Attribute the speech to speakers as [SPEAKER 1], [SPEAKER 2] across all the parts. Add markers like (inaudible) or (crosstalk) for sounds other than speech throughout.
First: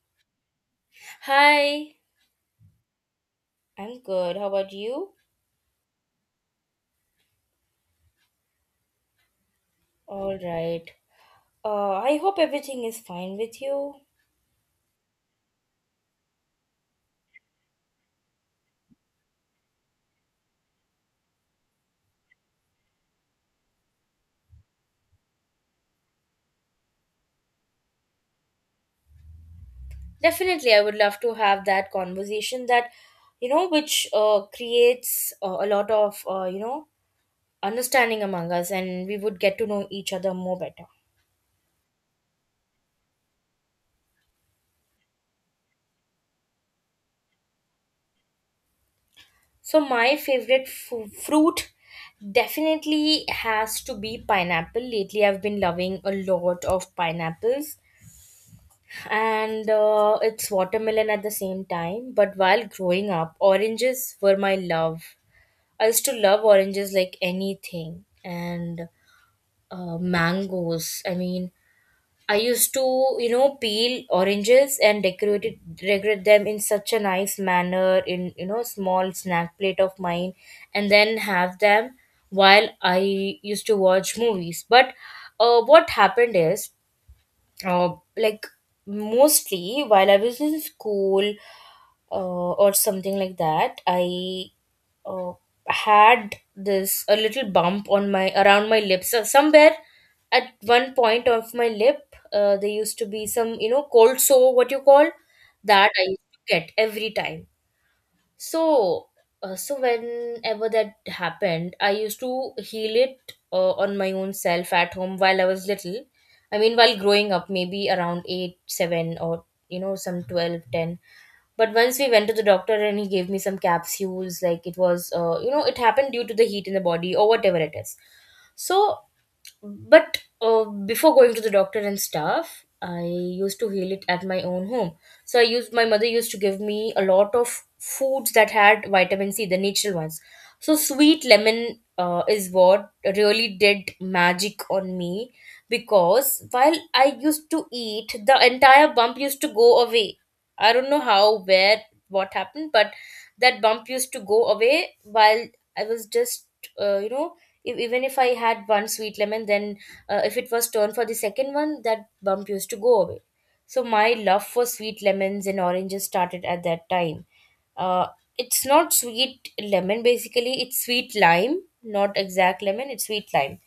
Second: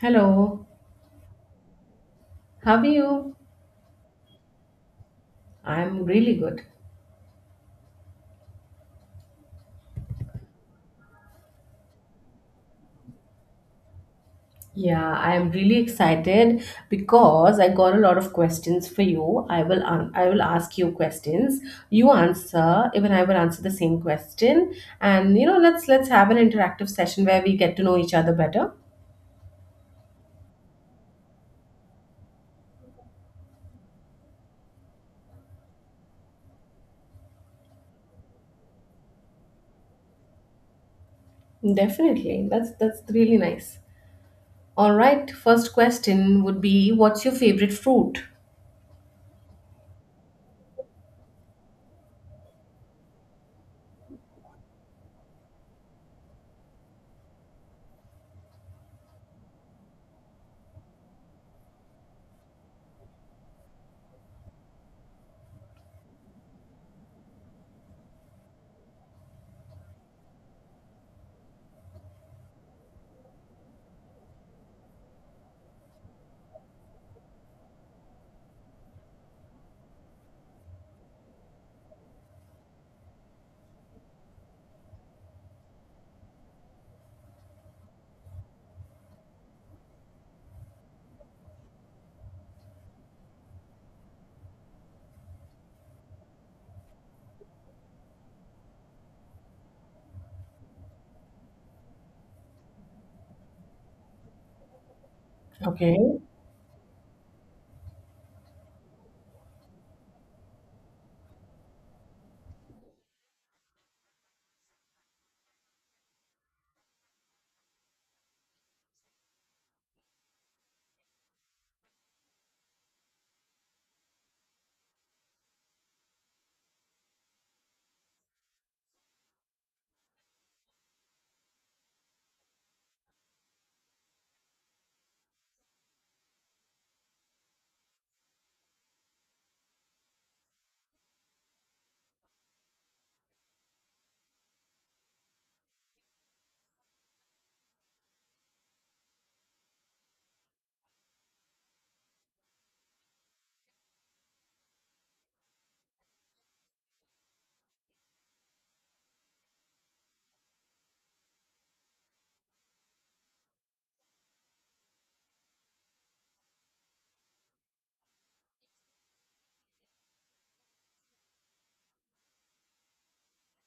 [SPEAKER 1] Hello,
[SPEAKER 2] Hi,
[SPEAKER 1] how are you?
[SPEAKER 2] I'm good. How about you?
[SPEAKER 1] I'm really good.
[SPEAKER 2] All right. I hope everything is fine with you.
[SPEAKER 1] Yeah, I am really excited because I got a lot of questions for you. I will ask you questions. You answer, even I will answer the same question. And you know, let's have an interactive session where we get to know each other better.
[SPEAKER 2] Definitely, I would love to have that conversation that, you know, which creates a lot of, you know, understanding among us and we would get to know each other more better.
[SPEAKER 1] Definitely. That's really nice. All right, first question would be what's your favorite fruit?
[SPEAKER 2] So, my favorite fruit definitely has to be pineapple. Lately, I've been loving a lot of pineapples and it's watermelon at the same time. But while growing up, oranges were my love. I used to love oranges like anything, and mangoes. I used to, you know, peel oranges and decorate them in such a nice manner in you know small snack plate of mine, and then have them while I used to watch movies. But what happened is uh, like mostly while I was in school, or something like that, I uh, had this a little bump on my around my lips somewhere at one point of my lip. There used to be some you know cold sore, what you call that
[SPEAKER 1] Okay.
[SPEAKER 2] I used to get every time. So, so whenever that happened, I used to heal it on my own self at home while I was little. I mean, while growing up, maybe around 8, 7, or you know, some 12, 10. But once we went to the doctor and he gave me some capsules, like it was, you know, it happened due to the heat in the body or whatever it is. So but before going to the doctor and stuff, I used to heal it at my own home. So I used My mother used to give me a lot of foods that had vitamin C, the natural ones. So sweet lemon is what really did magic on me, because while I used to eat, the entire bump used to go away. I don't know how, where, what happened, but that bump used to go away while I was just, you know, if, even if I had one sweet lemon, then if it was turned for the second one, that bump used to go away. So my love for sweet lemons and oranges started at that time. uh, it's not sweet lemon, basically it's sweet lime, not exact lemon, it's sweet lime.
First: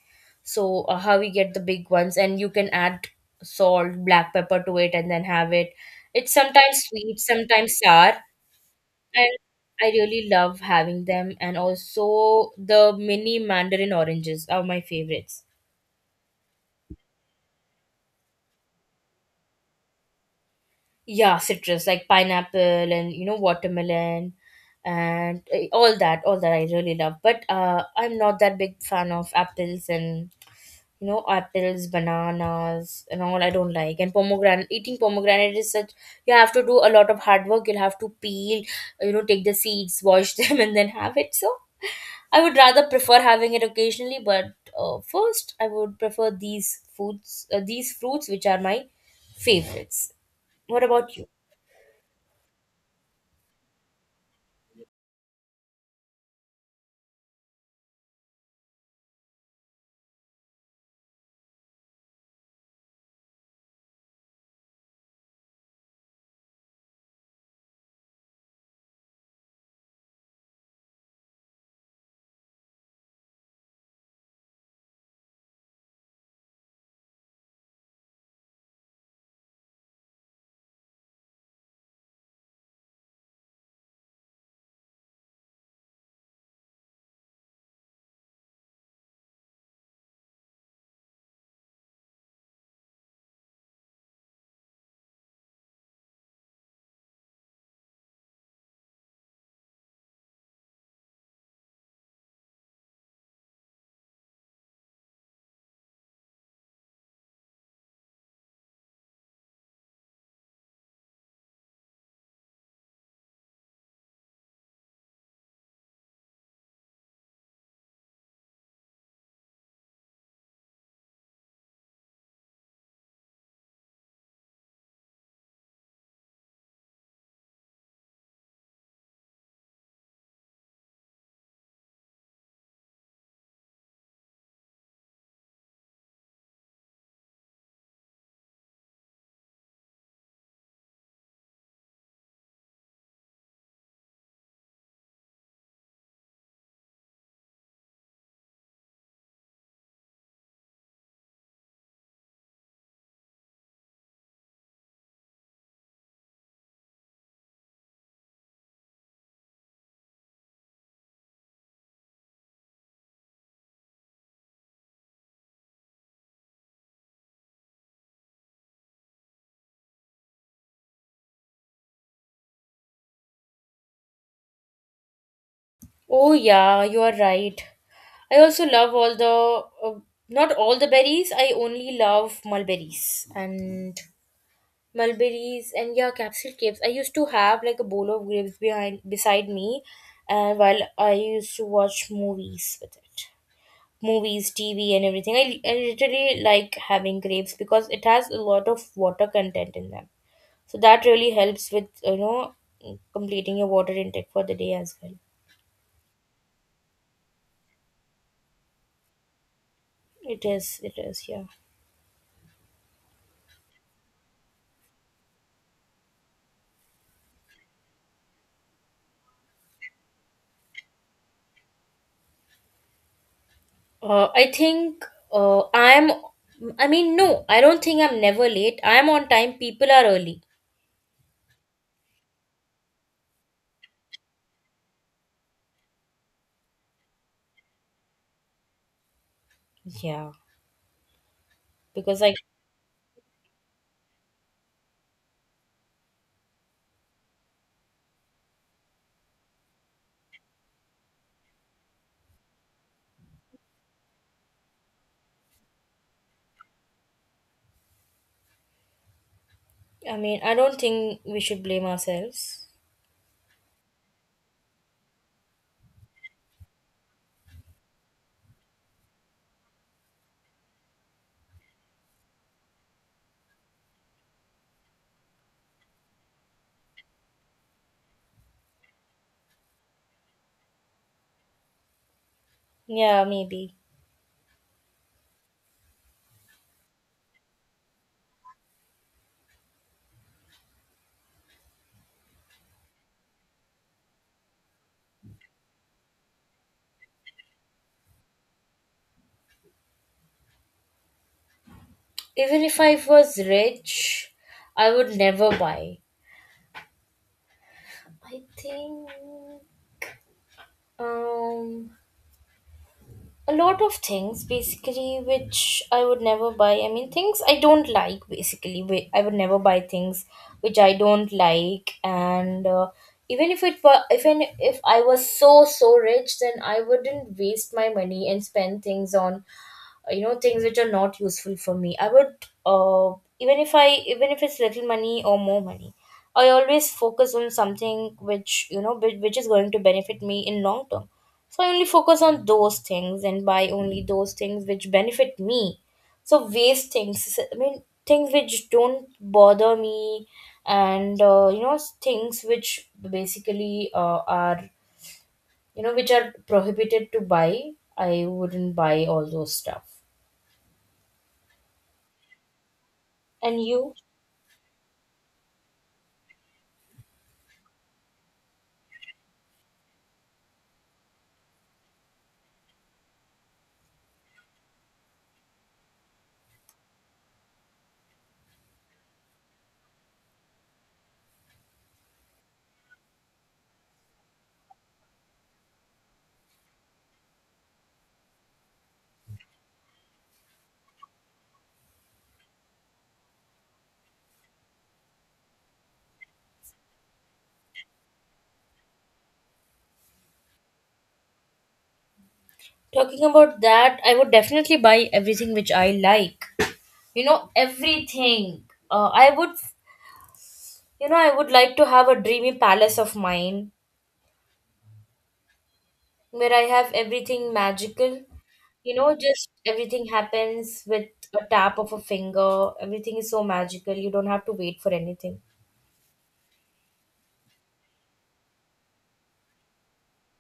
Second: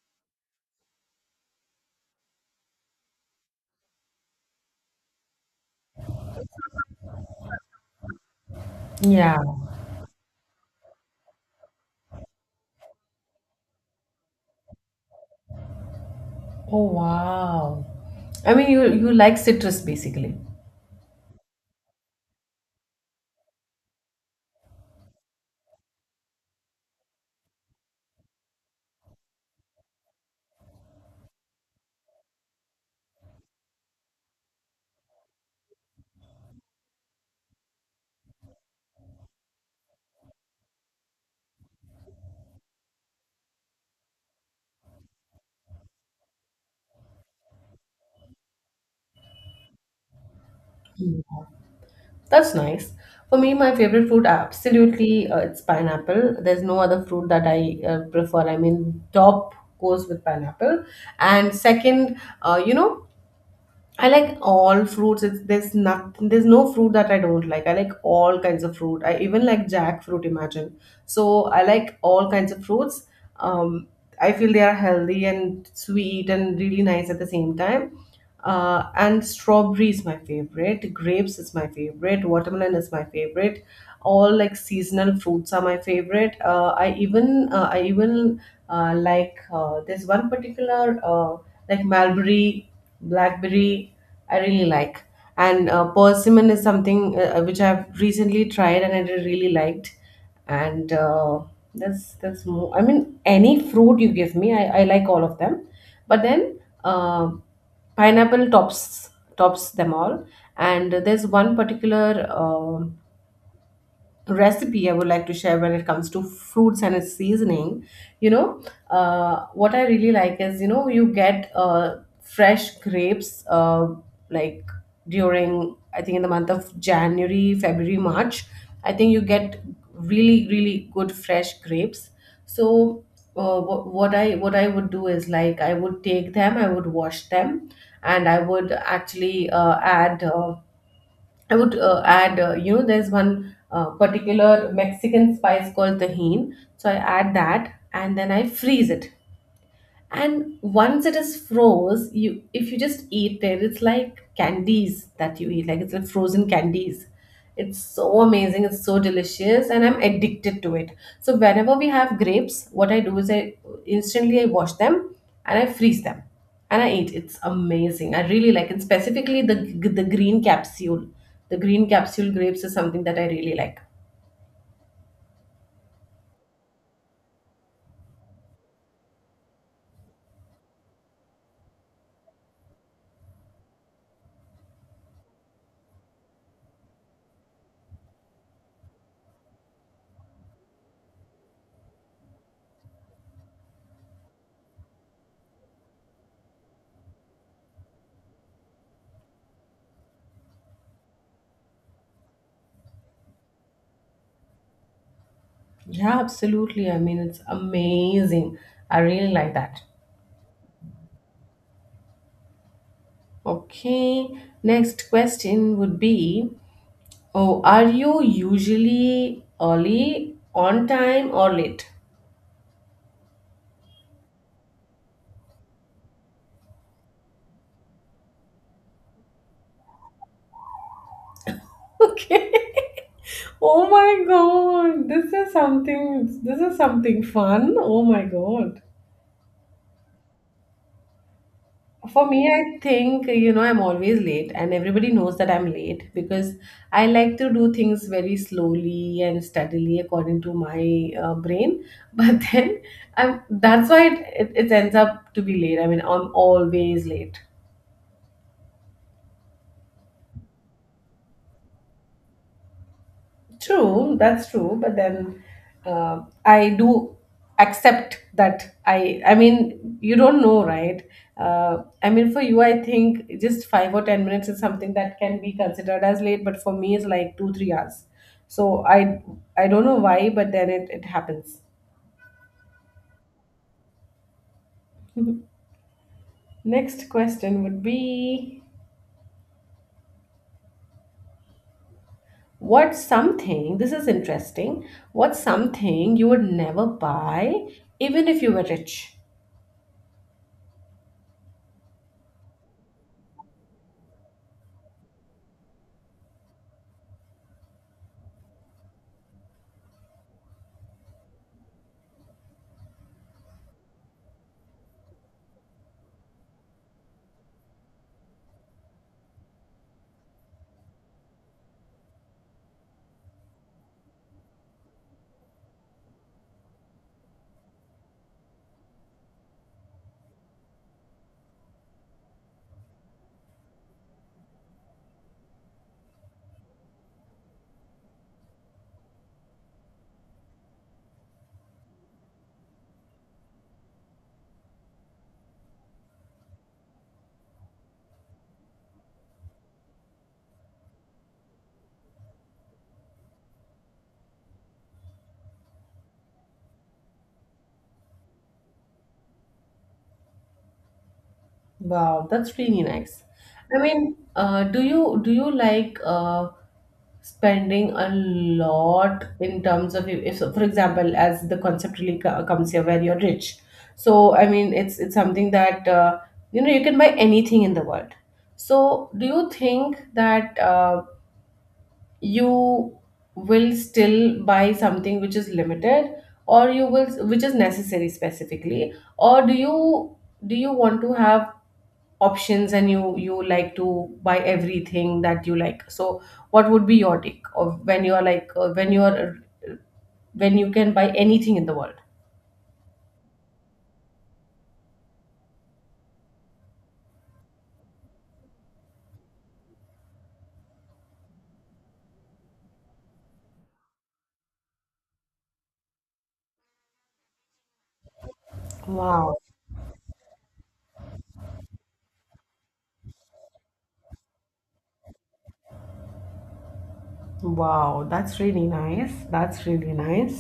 [SPEAKER 2] So how we get the big ones and you can add salt, black pepper to it and then have it. It's sometimes sweet, sometimes sour,
[SPEAKER 1] Yeah.
[SPEAKER 2] and I really love having them, and also the mini mandarin oranges are my favorites.
[SPEAKER 1] Oh wow. I mean you like citrus basically.
[SPEAKER 2] Yeah, citrus like pineapple and you know watermelon and all that I really love. But I'm not that big fan of apples and you know apples, bananas and all. I don't like, and pomegranate. Eating pomegranate is such, you have to do a lot of hard work. You'll have to peel, you know, take the seeds, wash (laughs) them, and then have it. So I would rather prefer having it occasionally, but first I would prefer these these fruits, which are my favorites. What about you?
[SPEAKER 1] That's nice. For me, my favorite fruit absolutely it's pineapple. There's no other fruit that I prefer. I mean, top goes with pineapple. And second, you know, I like all fruits. It's, there's nothing. There's no fruit that I don't like. I like all kinds of fruit. I even like jackfruit. Imagine. So I like all kinds of fruits. Um, I feel they are healthy and sweet and really nice at the same time. And strawberry is my favorite. Grapes is my favorite. Watermelon is my favorite. All like seasonal fruits are my favorite. I even like, there's one particular like mulberry, blackberry, I really like. And persimmon is something which I've recently tried and I really liked. And that's more, I mean, any fruit you give me, I like all of them. But then pineapple tops them all. And there's one particular uh, recipe I would like to share when it comes to fruits and its seasoning. You know, what I really like is, you know, you get fresh grapes like during, I think, in the month of January, February, March. I think you get really, really good fresh grapes. So, what I would do is, like, I would take them, I would wash them, and I would actually add. I would add, you know, there's one particular Mexican spice called tahin. So I add that and then I freeze it. And once it is froze, you, if you just eat it, it's like candies that you eat, like, it's like frozen candies. It's so amazing, it's so delicious, and I'm addicted to it. So whenever we have grapes, what I do is I, instantly I wash them, and I freeze them, and I eat. It's amazing. I really like it, specifically the the green capsule green capsule grapes is something that I really like.
[SPEAKER 2] Oh yeah, you are right. I also love all the not all the berries. I only love mulberries and yeah, capsule grapes. I used to have like a bowl of grapes behind beside me, and while I used to watch movies with it. Movies, TV, and everything. I literally like having grapes because it has a lot of water content in them. So that really helps with you know completing your water intake for the day as well.
[SPEAKER 1] Yeah, absolutely. I mean, it's amazing. I really like that.
[SPEAKER 2] It is, yeah.
[SPEAKER 1] Okay, next question would be, oh, are you usually early, on time, or late?
[SPEAKER 2] I think I'm. I mean, No, I don't think I'm never late. I'm on time. People are early.
[SPEAKER 1] (laughs) Okay. Oh my God, this is something. This is something fun. Oh my God.
[SPEAKER 2] Yeah, because
[SPEAKER 1] For
[SPEAKER 2] I.
[SPEAKER 1] me, I think, you know, I'm always late, and everybody knows that I'm late because I like to do things very slowly and steadily according to my brain. But (laughs) then I'm, that's why it ends up to be late. I mean, I'm always late.
[SPEAKER 2] I mean, I don't think we should blame ourselves.
[SPEAKER 1] True, that's true. But then I do accept that I mean, you don't know, right? I mean, for you, I think just 5 or 10 minutes is something that can be considered as late, but for me, it's like 2, 3 hours. So I don't know why, but then it happens.
[SPEAKER 2] Yeah, maybe.
[SPEAKER 1] Next question would be, what's something, this is interesting, what's something you would never buy even if you were rich?
[SPEAKER 2] Even if I was rich, I would never buy. I think um, a lot of things basically which I would never buy. I mean, things I don't like basically. I would never buy things which I don't like, and even if I was so so rich, then I wouldn't waste my money and spend things on you know things which are not useful for me. I would uh, even if I Even if it's little money or more money, I always focus on something which you know which is going to benefit me in long term. So I only focus on those things and buy only those things which benefit me. So waste things, I mean things which don't bother me, and you know things which basically are you know which are prohibited to buy, I wouldn't buy all those stuff.
[SPEAKER 1] Wow, that's really nice.
[SPEAKER 2] And
[SPEAKER 1] I
[SPEAKER 2] you
[SPEAKER 1] mean, do you like spending a lot in terms of, if, for example, as the concept really comes here, where you're rich. So I mean, it's something that you know, you can buy anything in the world. So do you think that you will still buy something which is limited, or you will which is necessary specifically, or do you want to have options and you like to buy everything that you like, so what would be your take of when you are like when you are uh, when you can buy anything in the world?
[SPEAKER 2] talking about that, I would definitely buy everything which I like. You know, everything. Uh, I would, you know, I would like to have a dreamy palace of mine where I have everything magical. You know,
[SPEAKER 1] Wow.
[SPEAKER 2] just everything happens with a tap of a finger. Everything is so magical. You don't have to wait for anything.
[SPEAKER 1] Wow, that's really nice. That's really nice.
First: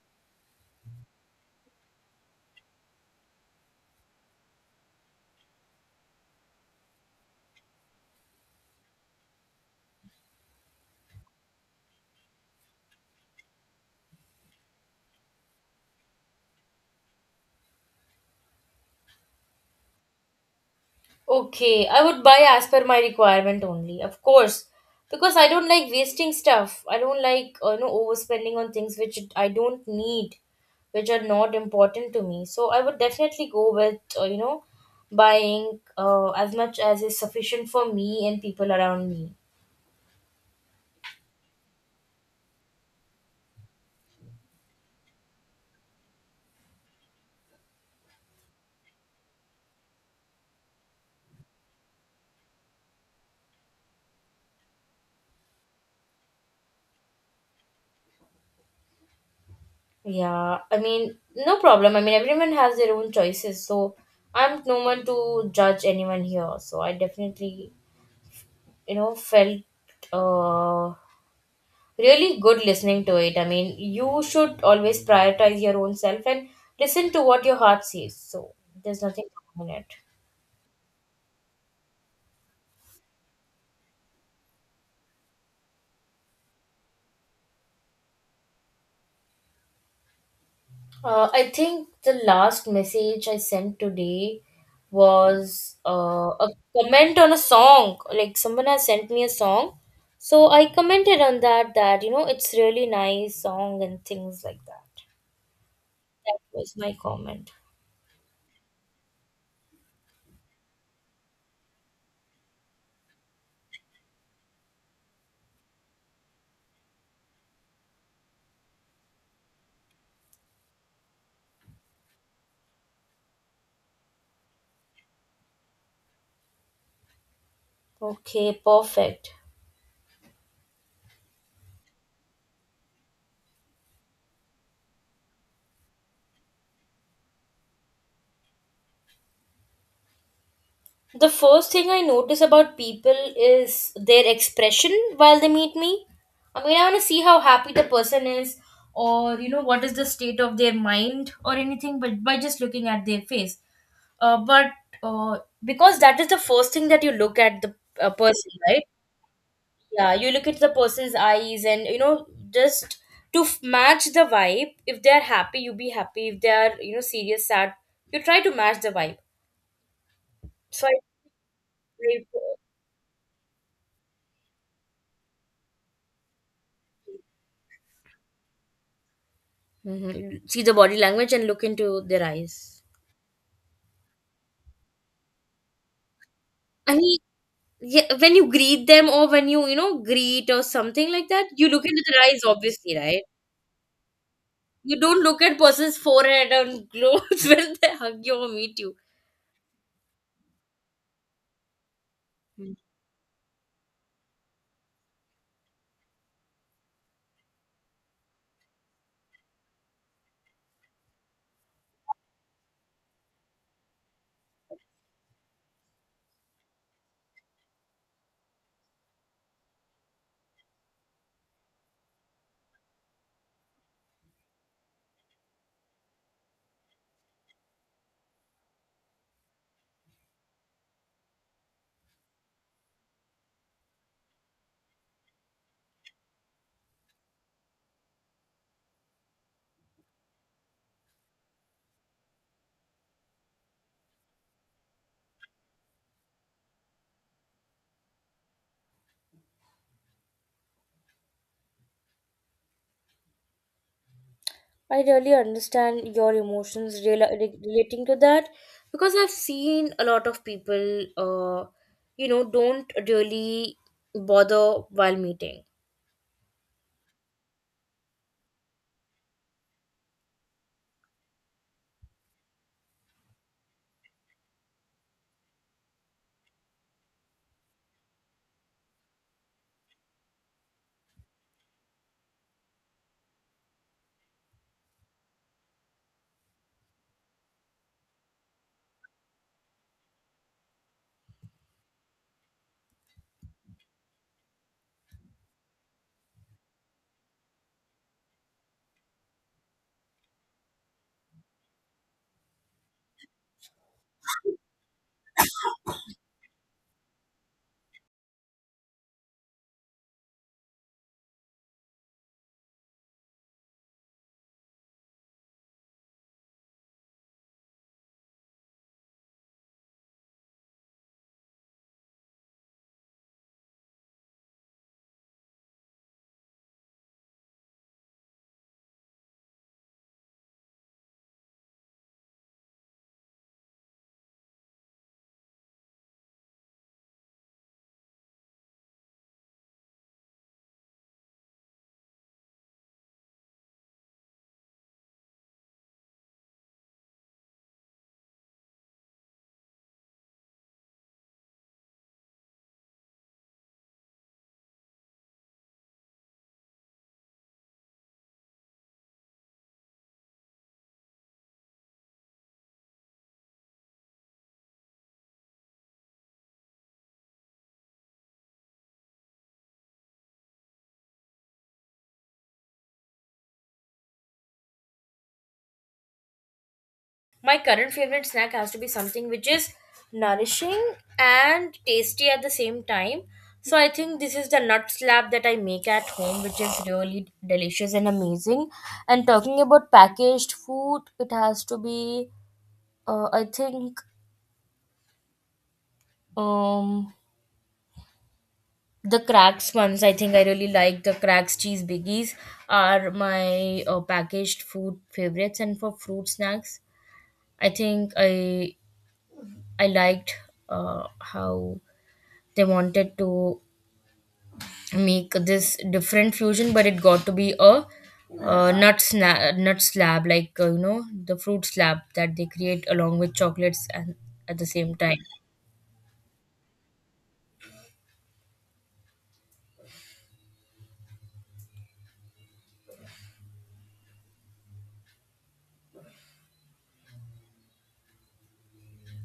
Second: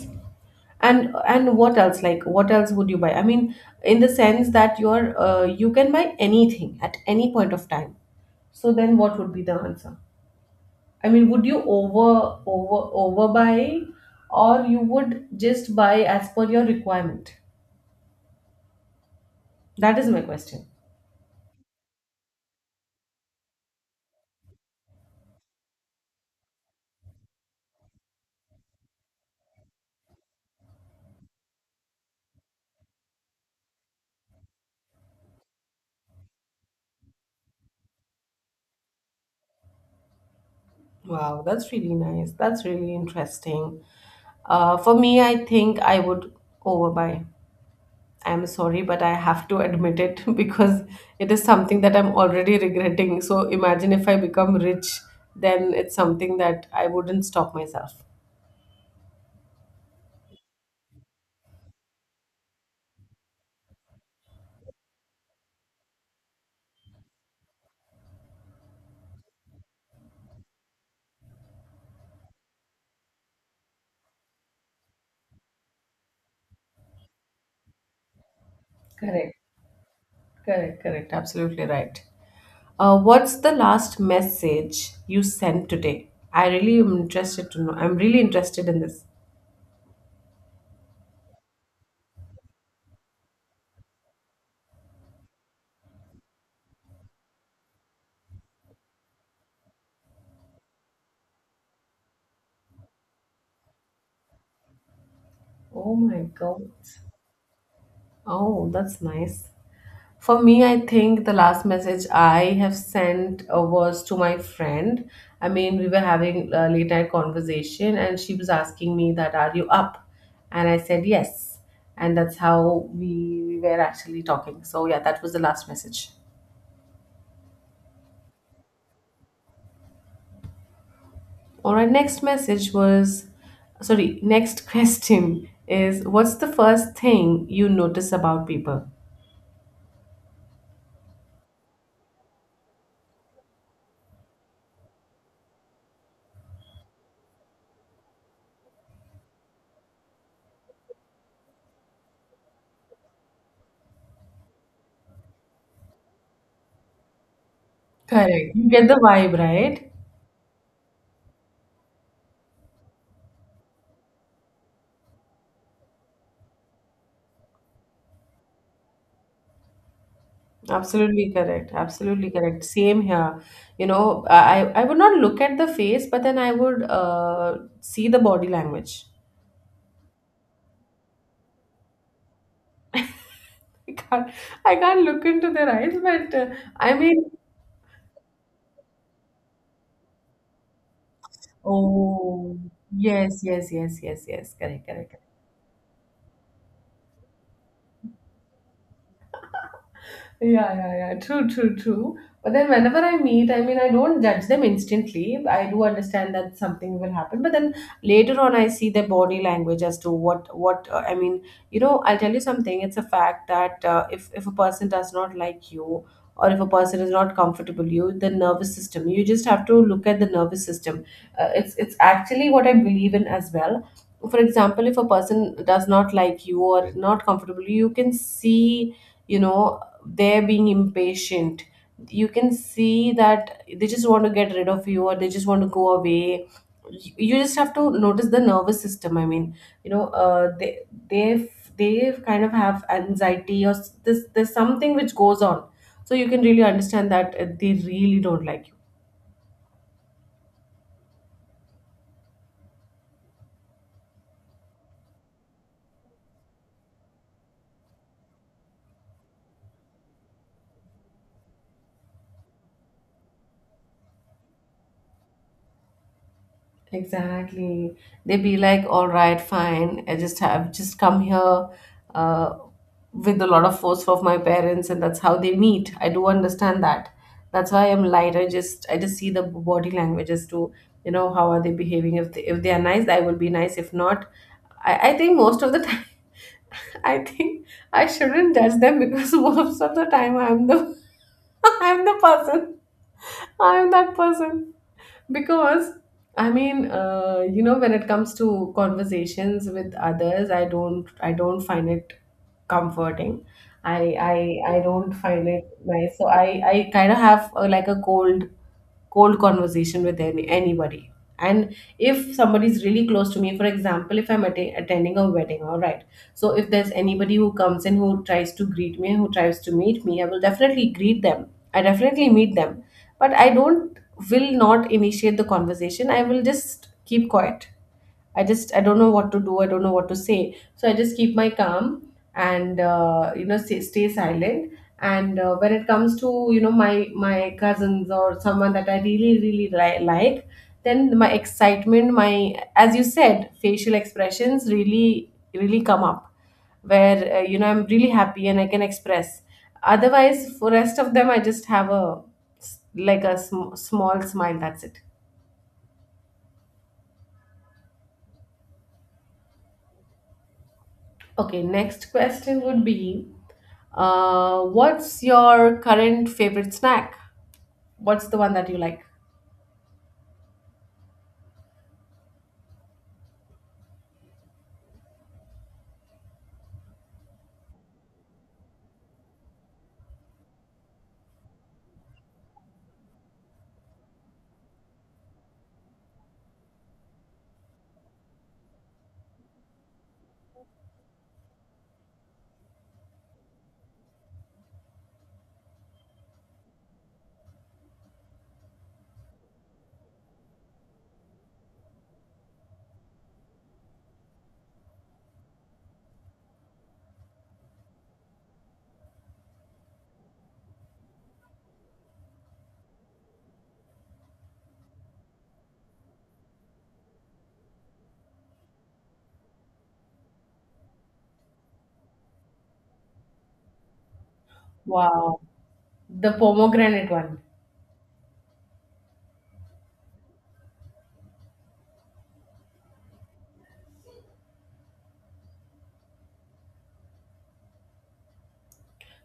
[SPEAKER 1] And what else, like, what else would you buy, I mean, in the sense that you're, you can buy anything at any point of time, so then what would be the answer? I mean, would you overbuy, or you would just buy as per your requirement? That is my question.
[SPEAKER 2] Okay, I would buy as per my requirement only, of course, because I don't like wasting stuff. I don't like you know overspending on things which I don't need, which are not important to me. So I would definitely go with you know buying as much as is sufficient for me and people around me.
[SPEAKER 1] Wow, that's really nice. That's really interesting. For me, I think I would overbuy. I'm sorry, but I have to admit it (laughs) because it is something that I'm already regretting. So imagine if I become rich, then it's something that I wouldn't stop myself.
[SPEAKER 2] Yeah, I mean no problem. I mean everyone has their own choices, so I'm no one to judge anyone here. So I definitely you know felt uh really good listening to it. I mean, you should always prioritize your own self and listen to what your heart says. So there's nothing
[SPEAKER 1] Correct.
[SPEAKER 2] wrong in it.
[SPEAKER 1] Correct, correct. Absolutely right. What's the last message you sent today? I really am interested to know. I'm really interested in this.
[SPEAKER 2] I think the last message I sent today was a comment on a song. Like someone has sent me a song, so I commented on that. That you know, it's really nice song and things like that.
[SPEAKER 1] Oh my
[SPEAKER 2] That
[SPEAKER 1] God.
[SPEAKER 2] was my comment.
[SPEAKER 1] Oh, that's nice. For me, I think the last message I have sent was to my friend. I mean, we were having a late night conversation, and she was asking me that, "Are you up?" And I said yes, and that's how we were actually talking. So yeah, that was the last message.
[SPEAKER 2] Okay, perfect.
[SPEAKER 1] All right, next message was sorry, next (laughs) question is, what's the first thing you notice about people?
[SPEAKER 2] The first thing I notice about people is their expression while they meet me. I mean, I want to see how happy the person is, or you know, what is the state of their mind, or anything, but by just looking at their face. But Because that is the first thing that you look at the person,
[SPEAKER 1] Correct. You
[SPEAKER 2] right?
[SPEAKER 1] get the vibe, right?
[SPEAKER 2] Yeah, you look at the person's eyes, and you know, just to match the vibe. If they are happy, you be happy. If they are, you know, serious, sad, you try to match the vibe. So I.
[SPEAKER 1] Absolutely correct. Absolutely correct. Same here. You know, I would not look at the face, but then I would see the body language.
[SPEAKER 2] Mhm. See the body language and look into their eyes.
[SPEAKER 1] (laughs) I can't I can't look into their eyes, but I
[SPEAKER 2] I mean,
[SPEAKER 1] mean,
[SPEAKER 2] yeah, when you greet them or when you know, greet or something like that, you look into their eyes,
[SPEAKER 1] oh
[SPEAKER 2] obviously, right?
[SPEAKER 1] yes, yes, yes, yes, yes. Correct,
[SPEAKER 2] You
[SPEAKER 1] correct.
[SPEAKER 2] don't look at person's forehead and clothes (laughs) when they hug you or meet you.
[SPEAKER 1] Yeah, yeah, yeah. True, true, true. But then
[SPEAKER 2] Mm.
[SPEAKER 1] whenever I meet, I mean, I don't judge them instantly. I do understand that something will happen. But then later on, I see their body language as to I mean, you know, I'll tell you something. It's a fact that if, a person does not like you, or if a person is not comfortable, you, the nervous system, you just have to look at the nervous system. It's actually what I believe in as well. For example, if a person does not like you or not comfortable, you can see, you know, they're being impatient. You can see that they just want to get rid of you, or they just want to go away. You just have to notice the nervous system, I mean, you know, they they kind of have anxiety or this, there's something which goes on, so you can really understand that they really don't like you.
[SPEAKER 2] I really understand your emotions relating to that because I've seen a lot of people, you know, don't really bother while meeting.
[SPEAKER 1] Exactly. They be like, all right, fine. I just have just come here uh, with a lot of force of my parents, and that's how they meet. I do understand that. That's why I'm light. I just see the body language as to, you know, how are they behaving. If they are nice, I will be nice. If not, I think most of the time, (laughs) I think I shouldn't judge them, because (laughs) most of the time I'm the (laughs) I'm the person. I'm that person because, I mean, you know, when it comes to conversations with others, I don't find it comforting. I, I don't find it nice. So I kind of have a, like a cold, cold conversation with anybody. And if somebody's really close to me, for example, if I'm attending a wedding, all right, so if there's anybody who comes in who tries to greet me, who tries to meet me, I will definitely greet them. I definitely meet them. But I don't will not initiate the conversation. I will just keep quiet. I don't know what to do. I don't know what to say. So I just keep my calm, and you know, stay silent. And when it comes to, you know, my cousins, or someone that I really really like, then my excitement, my, as you said, facial expressions really really come up, where you know, I'm really happy and I can express. Otherwise, for rest of them, I just have a like a small smile, that's it. Okay, next question would be, what's your current favorite snack? What's the one that you like?
[SPEAKER 2] My current favorite snack has to be something which is nourishing and tasty at the same time. So I think this is the nut slab that I make at home, which is really delicious and amazing. And talking about packaged food, it has to be, I think, um, the cracks ones. I think I really like the cracks cheese biggies are my packaged food favorites. And for fruit snacks, I think I liked how they wanted to make this different fusion, but it got to be a nut slab like you know the fruit slab that they create along with chocolates and at the same time.
[SPEAKER 1] Wow, the pomegranate one.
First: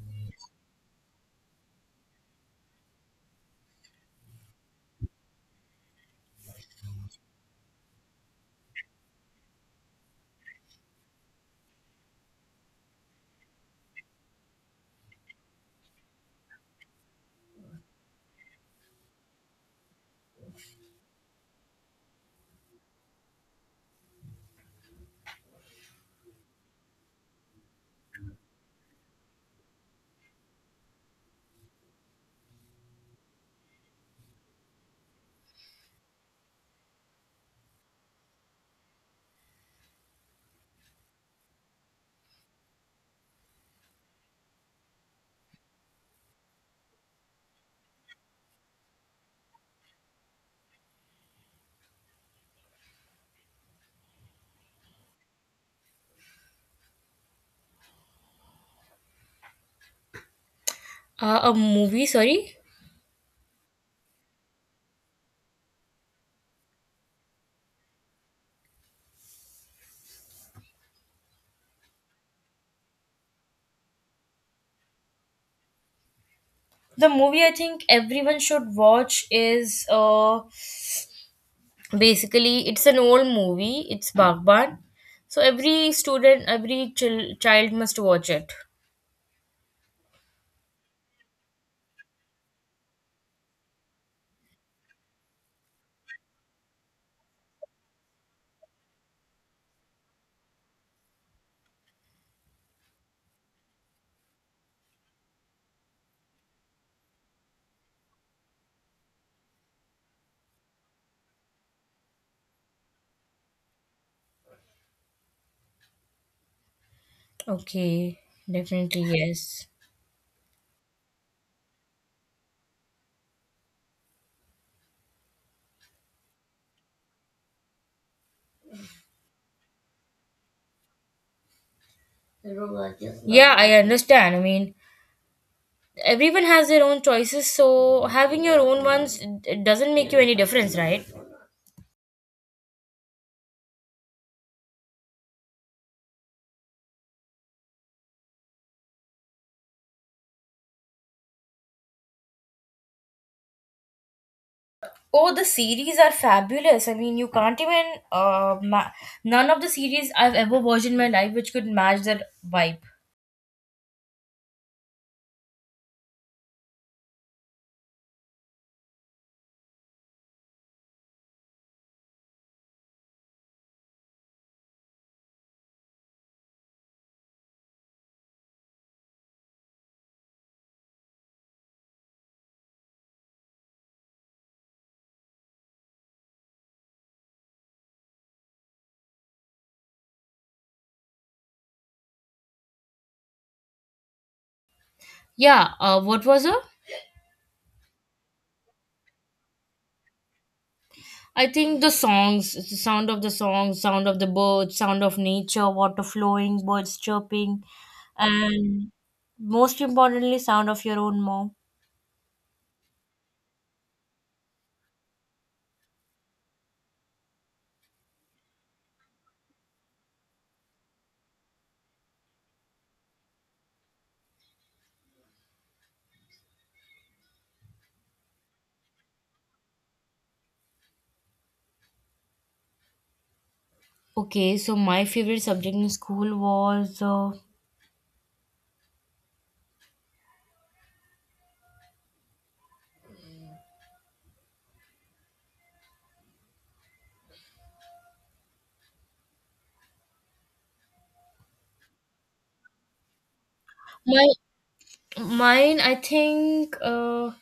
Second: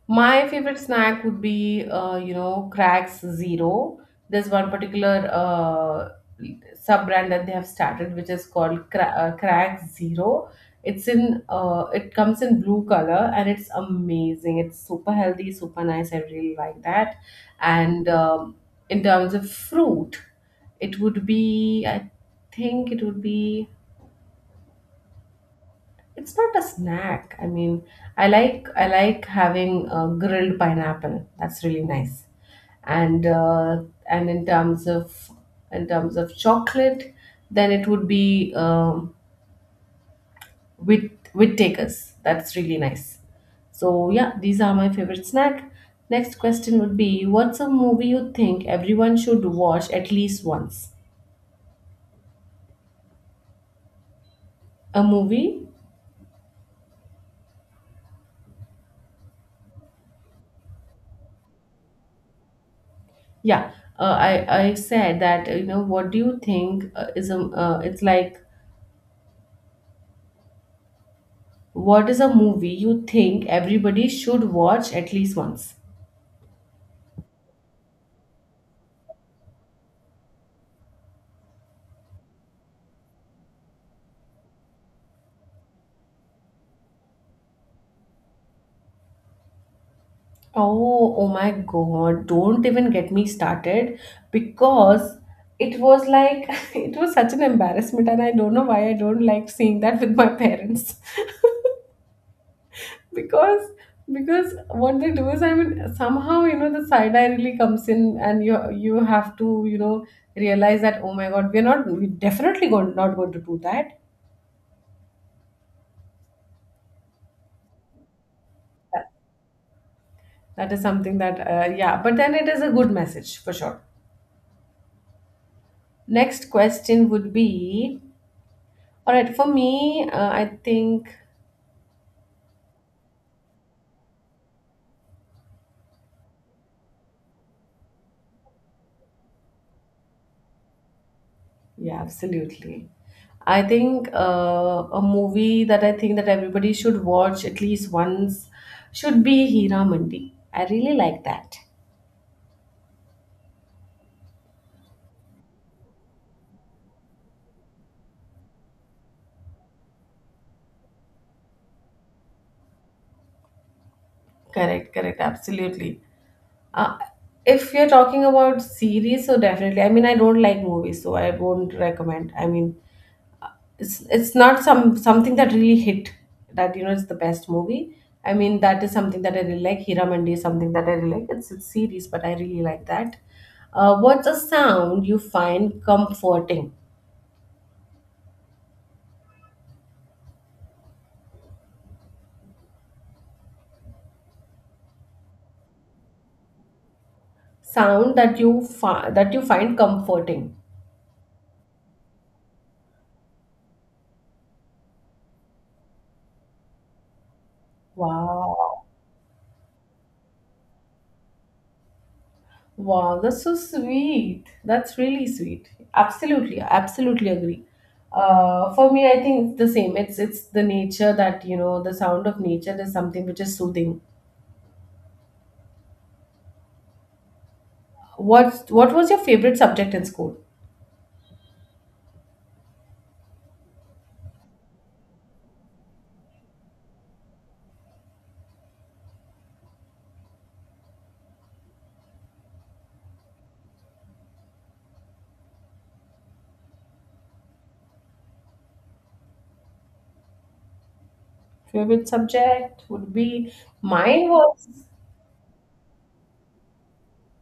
[SPEAKER 1] My favorite snack would be, you know, Cracks Zero. There's one particular sub brand that they have started, which is called Cracks Zero. It comes in blue color, and it's amazing. It's super healthy, super nice. I really like that. And in terms of fruit, I think it would be. It's not a snack. I mean, I like having grilled pineapple. That's really nice. And uh, and in terms of In terms of chocolate, then it would be with takers. That's really nice. So yeah, these are my favorite snack. Next question would be, what's a movie you think everyone should watch at least once? A movie?
[SPEAKER 2] A movie sorry
[SPEAKER 1] Yeah. I said that you know what do you think is a it's like, what is a movie you think everybody should watch at least once?
[SPEAKER 2] The movie I think everyone should watch is basically it's an old movie, it's Bagban. So every student, every child must watch it.
[SPEAKER 1] Oh, oh my God, don't even get me started, because it was like (laughs) it was such an embarrassment, and I don't know why I don't like seeing that with my parents. (laughs) because because what they do is, I mean, somehow, you know, the side eye really comes in, and you have to, you know, realize that, oh my God, we're not we definitely going, not going to do that.
[SPEAKER 2] Okay, definitely yes.
[SPEAKER 1] That is something that, yeah, but then it is a good message for sure. Next question would be, all right, for me, I think,
[SPEAKER 2] Yeah, I understand. I mean everyone has their own choices, so having your own ones it doesn't make you any difference, right?
[SPEAKER 1] yeah, absolutely. I think a movie that I think that everybody should watch at least once should be Hira Mandi. I really like that.
[SPEAKER 2] Oh, the series are fabulous. I mean you can't even uh, ma- none of the series I've ever watched in my life which could match that vibe.
[SPEAKER 1] Correct, correct, absolutely. Uh, if you're talking about series, so definitely. I mean, I don't like movies, so I won't recommend. I mean, it's not something that really hit that, you know, it's the best movie. I mean, that is something that I really like. Hiramandy is something that I really like. It's series, but I really like that. What's a sound you find comforting?
[SPEAKER 2] Yeah, what was it.
[SPEAKER 1] Sound that that you find comforting.
[SPEAKER 2] I think the songs, the sound of the songs, sound of the birds, sound of nature, water flowing, birds chirping,
[SPEAKER 1] Wow.
[SPEAKER 2] and most importantly sound of your own mom.
[SPEAKER 1] Wow, that's so sweet. That's really sweet. Absolutely, I absolutely agree. For me, I think it's the same. It's the nature that, you know, the sound of nature is something which is soothing. What was your favorite subject in school?
[SPEAKER 2] Okay, so my favorite subject in school was
[SPEAKER 1] Favorite subject would be,
[SPEAKER 2] my
[SPEAKER 1] mine was,
[SPEAKER 2] Mine, I think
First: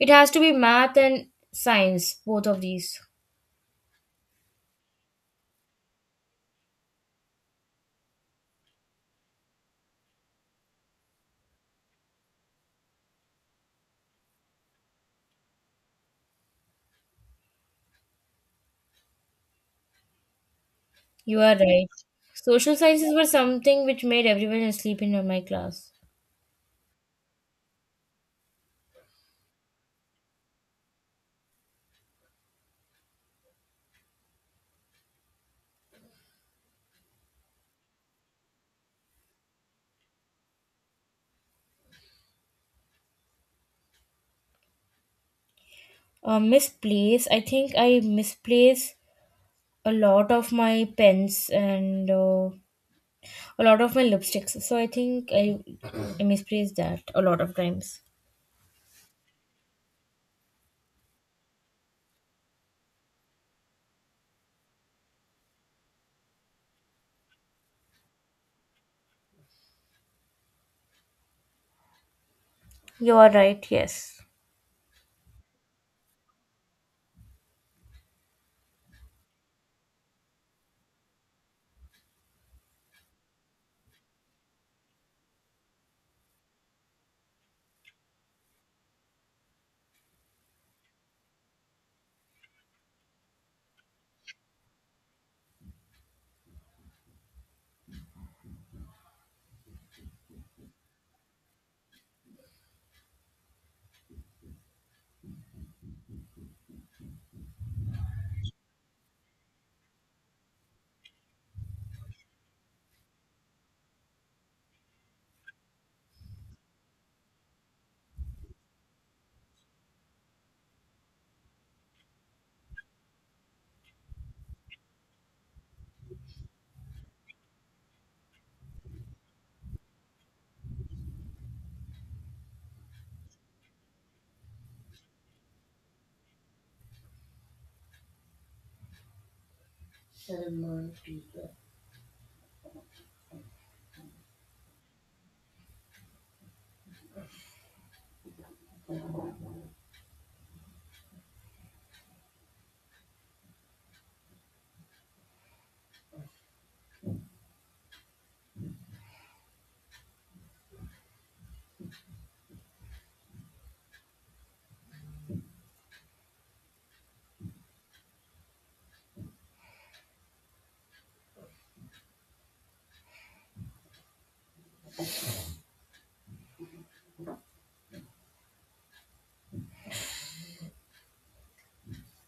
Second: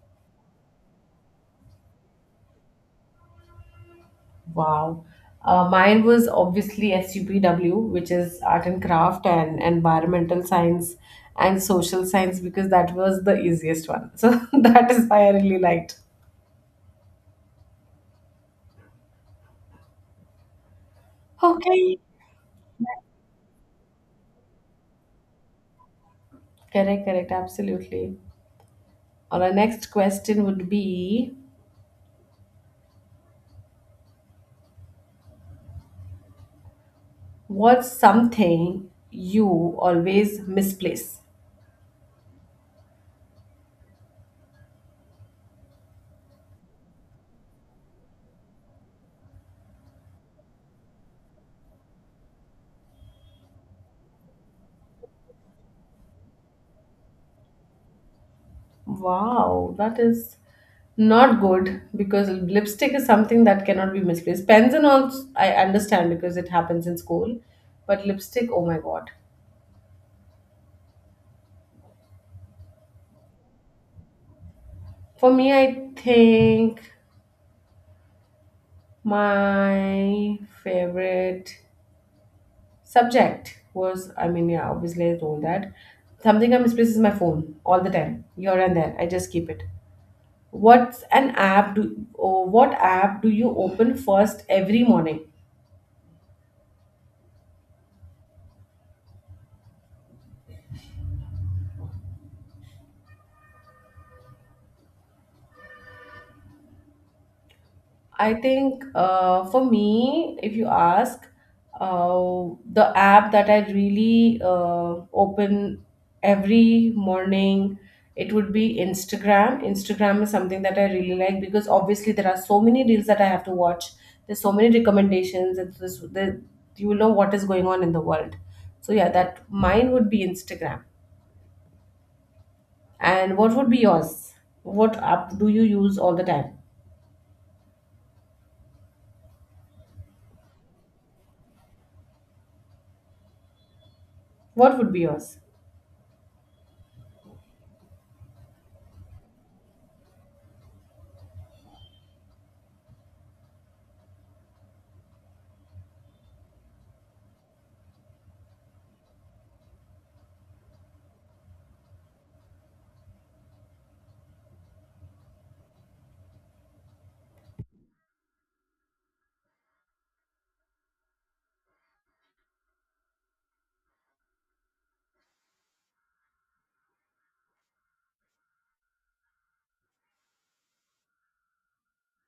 [SPEAKER 2] it has to be math and science, both of these.
[SPEAKER 1] wow. Mine was obviously SUPW, which is art and craft and environmental science and social science, because that was the easiest one. So (laughs) that is why I really liked.
[SPEAKER 2] You are right.
[SPEAKER 1] Okay.
[SPEAKER 2] Social sciences were something which made everyone asleep in my class.
[SPEAKER 1] Correct, correct, absolutely. Our next question would be, what's something you always misplace?
[SPEAKER 2] I think I misplace a lot of my pens and a lot of my lipsticks. I misplace that a lot of times.
[SPEAKER 1] Wow, that is not good, because lipstick is something that cannot be misplaced. Pens and all, I understand, because it happens in school, but lipstick, oh my god.
[SPEAKER 2] You are right, yes.
[SPEAKER 1] For me, I think my favorite subject was, I mean, yeah, obviously I told that. Something I misplace is my phone all the time, here and there. I just keep it. What's an app do? Oh, what app do you open first every morning? I think for me, if you ask, the app that I really open every morning, it would be Instagram. Instagram is something that I really like, because obviously there are so many reels that I have to watch. There's so many recommendations, and this, the, you will know what is going on in the world. So yeah, that mine would be Instagram. And what would be yours? What app do you use all the time?
[SPEAKER 2] Salman T.
[SPEAKER 1] What would be yours?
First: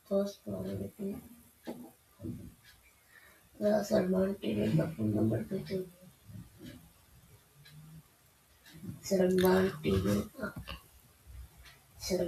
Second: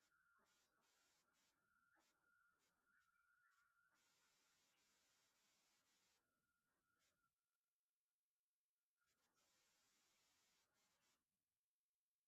[SPEAKER 2] First problem, Salman T. Number two. Sen var gibi. Sen